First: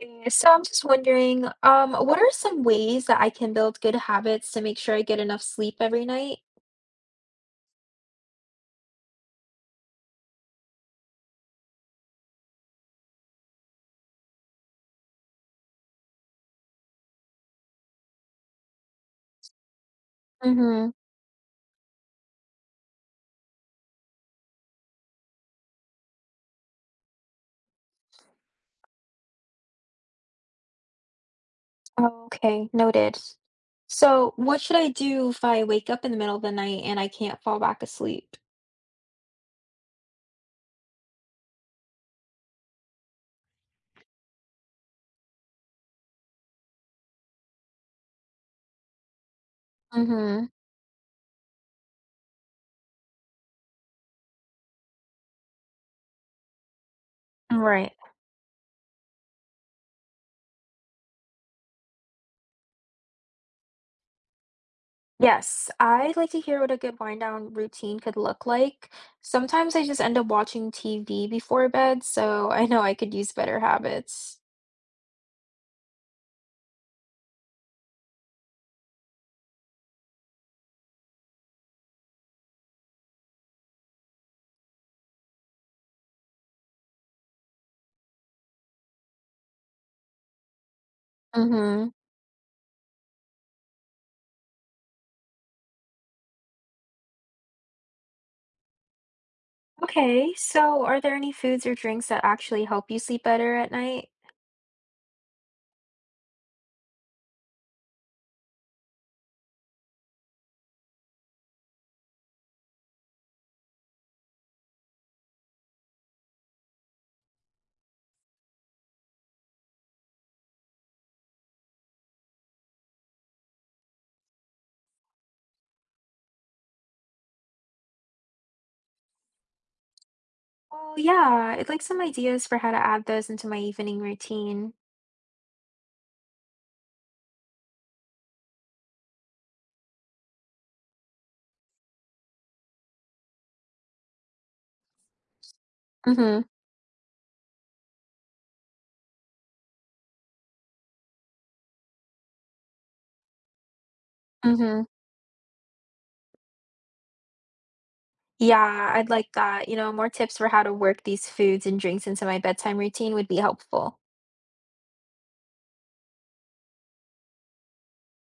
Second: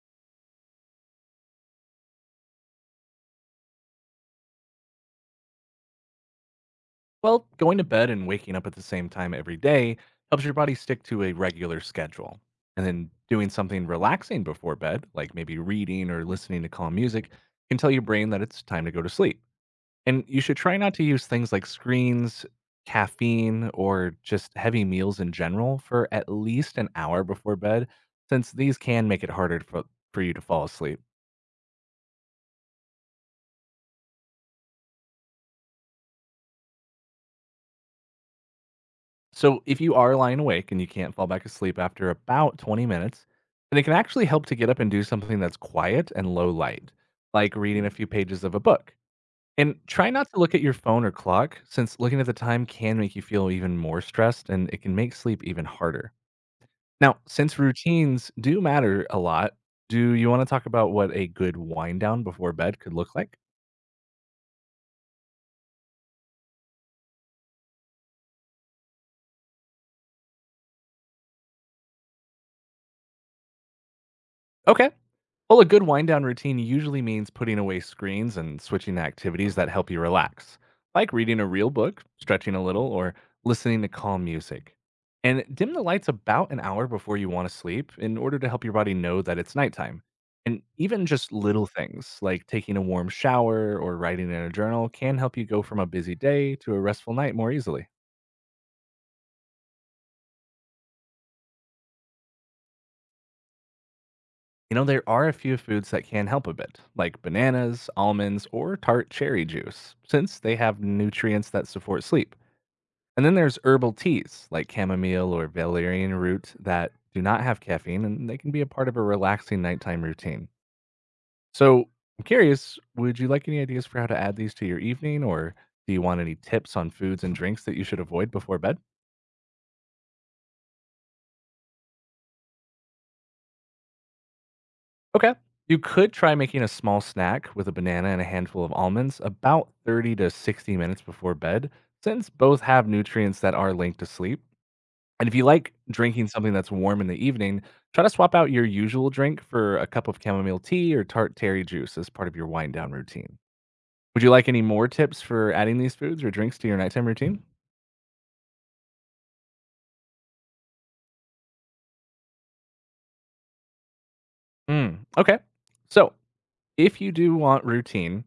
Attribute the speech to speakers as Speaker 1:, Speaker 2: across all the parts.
Speaker 1: Yeah, so I'm just wondering, what are some ways that I can build good habits to make sure I get enough sleep every night?
Speaker 2: Well, going to bed and waking up at the same time every day helps your body stick to a regular schedule. And then doing something relaxing before bed, like maybe reading or listening to calm music, can tell your brain that it's time to go to sleep. And you should try
Speaker 1: Mm-hmm.
Speaker 2: not to use things like screens, caffeine, or just heavy meals in general for at least an hour before bed, since these can make it harder for you to fall asleep.
Speaker 1: Okay, noted. So what should I do if I wake up in the middle of the night and I can't fall back asleep?
Speaker 2: So, if you are lying awake and you can't fall back asleep after about 20 minutes, then it can actually help to get up and do something that's quiet and low light, like reading a few pages of a book. And try not to
Speaker 1: Mm-hmm.
Speaker 2: look at your phone or clock, since looking at the time can make you feel even more stressed and it can make sleep even harder. Now, since
Speaker 1: Right.
Speaker 2: routines do matter a lot, do you want to talk about what a good wind down before bed could look like?
Speaker 1: Yes, I'd like to hear what a good wind down routine could look like. Sometimes I just end up watching TV before bed, so I know I could use better habits.
Speaker 2: Okay. Well, a good wind down routine usually means putting away screens and switching to activities that help you relax, like reading a real book, stretching a little, or listening to calm music. And dim the lights about an hour before you want to sleep in order to help your body know that it's nighttime. And even just little
Speaker 1: Mm-hmm.
Speaker 2: things like taking a warm shower or writing in a journal can help you go from a busy day to a restful night more easily.
Speaker 1: Okay, so are there any foods or drinks that actually help you sleep better at night?
Speaker 2: You know, there are a few foods that can help a bit, like bananas, almonds, or tart cherry juice, since they have nutrients that support sleep. And then there's herbal teas like chamomile or valerian root that do not have caffeine and they can be a part of a relaxing nighttime routine. So, I'm curious, would you like any ideas for how to add these to your evening, or do you want any tips on foods and drinks that you should avoid before bed?
Speaker 1: Oh, yeah, I'd like some ideas for how to add those into my evening routine.
Speaker 2: Okay. You could try making a small snack with a banana and a handful of almonds about 30 to 60 minutes before bed, since both have nutrients that are linked to sleep. And if you like drinking
Speaker 1: Mm-hmm.
Speaker 2: something that's warm in the evening, try to swap out your usual drink for a cup of chamomile tea or tart terry juice as part of your wind down routine. Would you like any
Speaker 1: Mm-hmm.
Speaker 2: more tips for adding these foods or drinks to your nighttime routine?
Speaker 1: Yeah, I'd like that. You know, more tips for how to work these foods and drinks into my bedtime routine would be helpful.
Speaker 2: Mm, okay. So, if you do want routine,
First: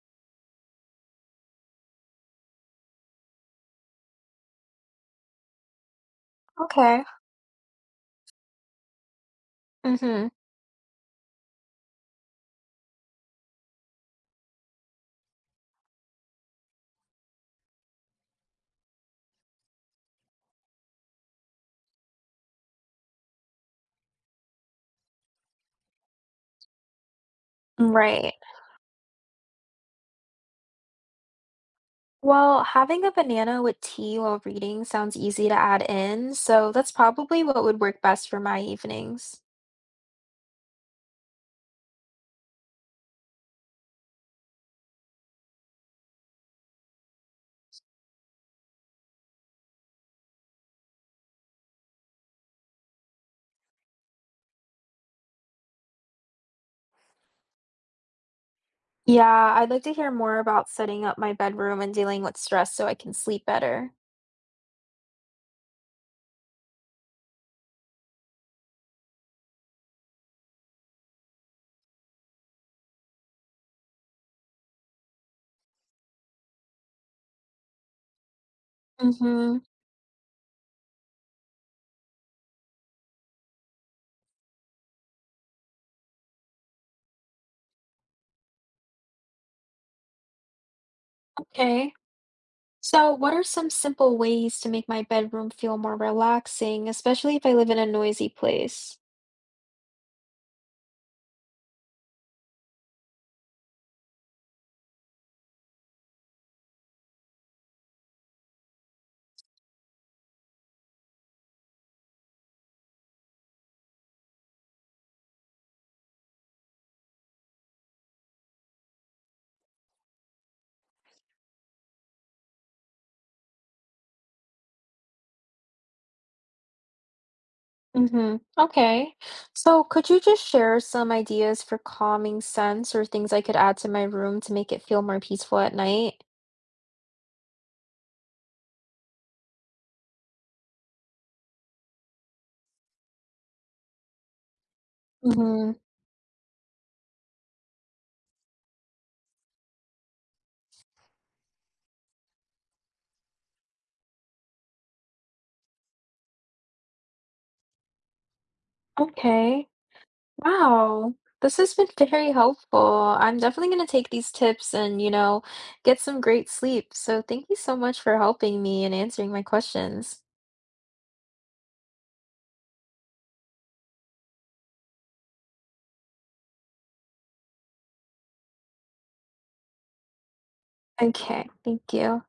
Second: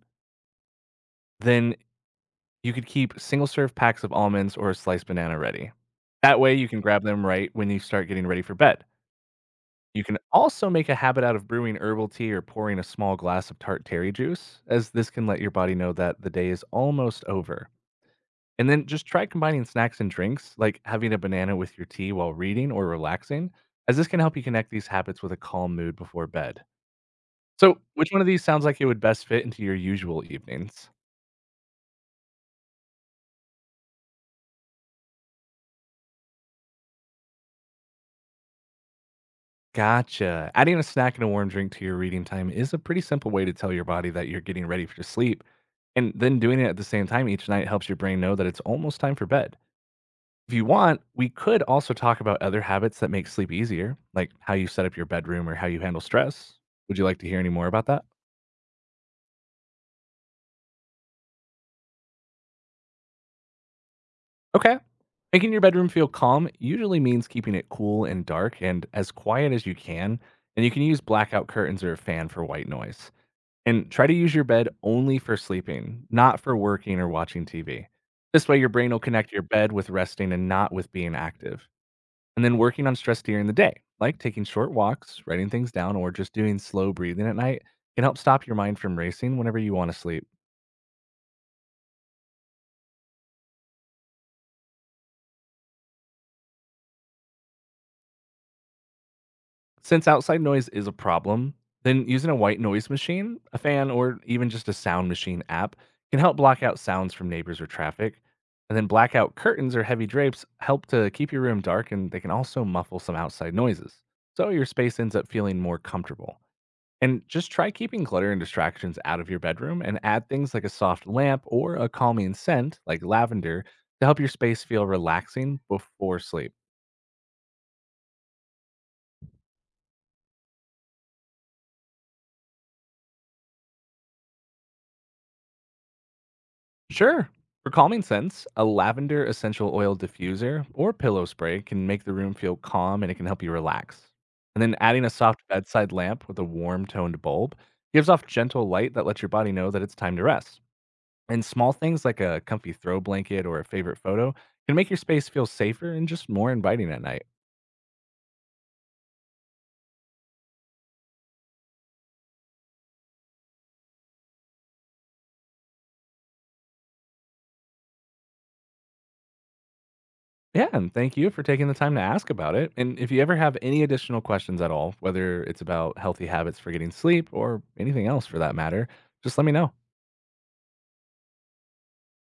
Speaker 2: then you could keep single serve packs of almonds or a sliced banana ready. That way, you can
Speaker 1: Okay.
Speaker 2: grab them right when you start getting ready for bed. You can
Speaker 1: Mm-hmm.
Speaker 2: also make a habit out of brewing herbal tea or pouring a small glass of tart terry juice, as this can let your body know that the day is almost over. And then just try combining snacks and drinks, like having a banana with your tea while reading or relaxing, as this can help you connect these habits with a calm mood before bed. So, which one of
Speaker 1: Right.
Speaker 2: these sounds like it would best fit into your usual evenings?
Speaker 1: Well, having a banana with tea while reading sounds easy to add in, so that's probably what would work best for my evenings.
Speaker 2: Gotcha. Adding a snack and a warm drink to your reading time is a pretty simple way to tell your body that you're getting ready for sleep. And then doing it at the same time each night helps your brain know that it's almost time for bed. If you want, we could also talk about other habits that make sleep easier, like how you set up your bedroom or how you handle stress. Would you like to hear any more about that?
Speaker 1: Yeah, I'd like to hear more about setting up my bedroom and dealing with stress so I can sleep better.
Speaker 2: Okay. Making your bedroom feel calm usually means keeping it cool and dark and as quiet as you can. And you can use blackout curtains or a fan for white noise. And try to use your bed only for sleeping, not for working or watching TV. This way, your brain will connect your
Speaker 1: Mm-hmm.
Speaker 2: bed with resting and not with being active. And then working on stress during the day, like taking short walks, writing things down, or just doing slow breathing at night, can help stop your mind from racing whenever you want to sleep.
Speaker 1: Okay. So, what are some simple ways to make my bedroom feel more relaxing, especially if I live in a noisy place?
Speaker 2: Since outside noise is a problem, then using a white noise machine, a fan, or even just a sound machine app can help block out sounds from neighbors or traffic. And then blackout curtains or heavy drapes help to keep your room dark, and they can also muffle some outside noises, so your space ends up feeling more comfortable. And just try keeping clutter and distractions out of your bedroom, and add things like a soft lamp or a calming scent like lavender to help your space feel relaxing before sleep.
Speaker 1: Mm-hmm. Okay. So, could you just share some ideas for calming scents or things I could add to my room to make it feel more peaceful at night?
Speaker 2: Sure. For calming scents, a lavender essential oil diffuser or pillow spray can make the room feel calm and it can help you relax. And then adding a soft
Speaker 1: Mm-hmm.
Speaker 2: bedside lamp with a warm toned bulb gives off gentle light that lets your body know that it's time to rest. And small things like a comfy throw blanket or a favorite photo can make your space feel safer and just more inviting at night.
Speaker 1: Okay. Wow, this has been very helpful. I'm definitely going to take these tips and, get some great sleep. So thank you so much for helping me and answering my questions.
Speaker 2: Yeah, and thank you for taking the time to ask about it. And if you ever have any additional questions at all, whether it's about healthy habits for getting sleep or anything else for that matter, just let me know.
Speaker 1: Okay, thank you.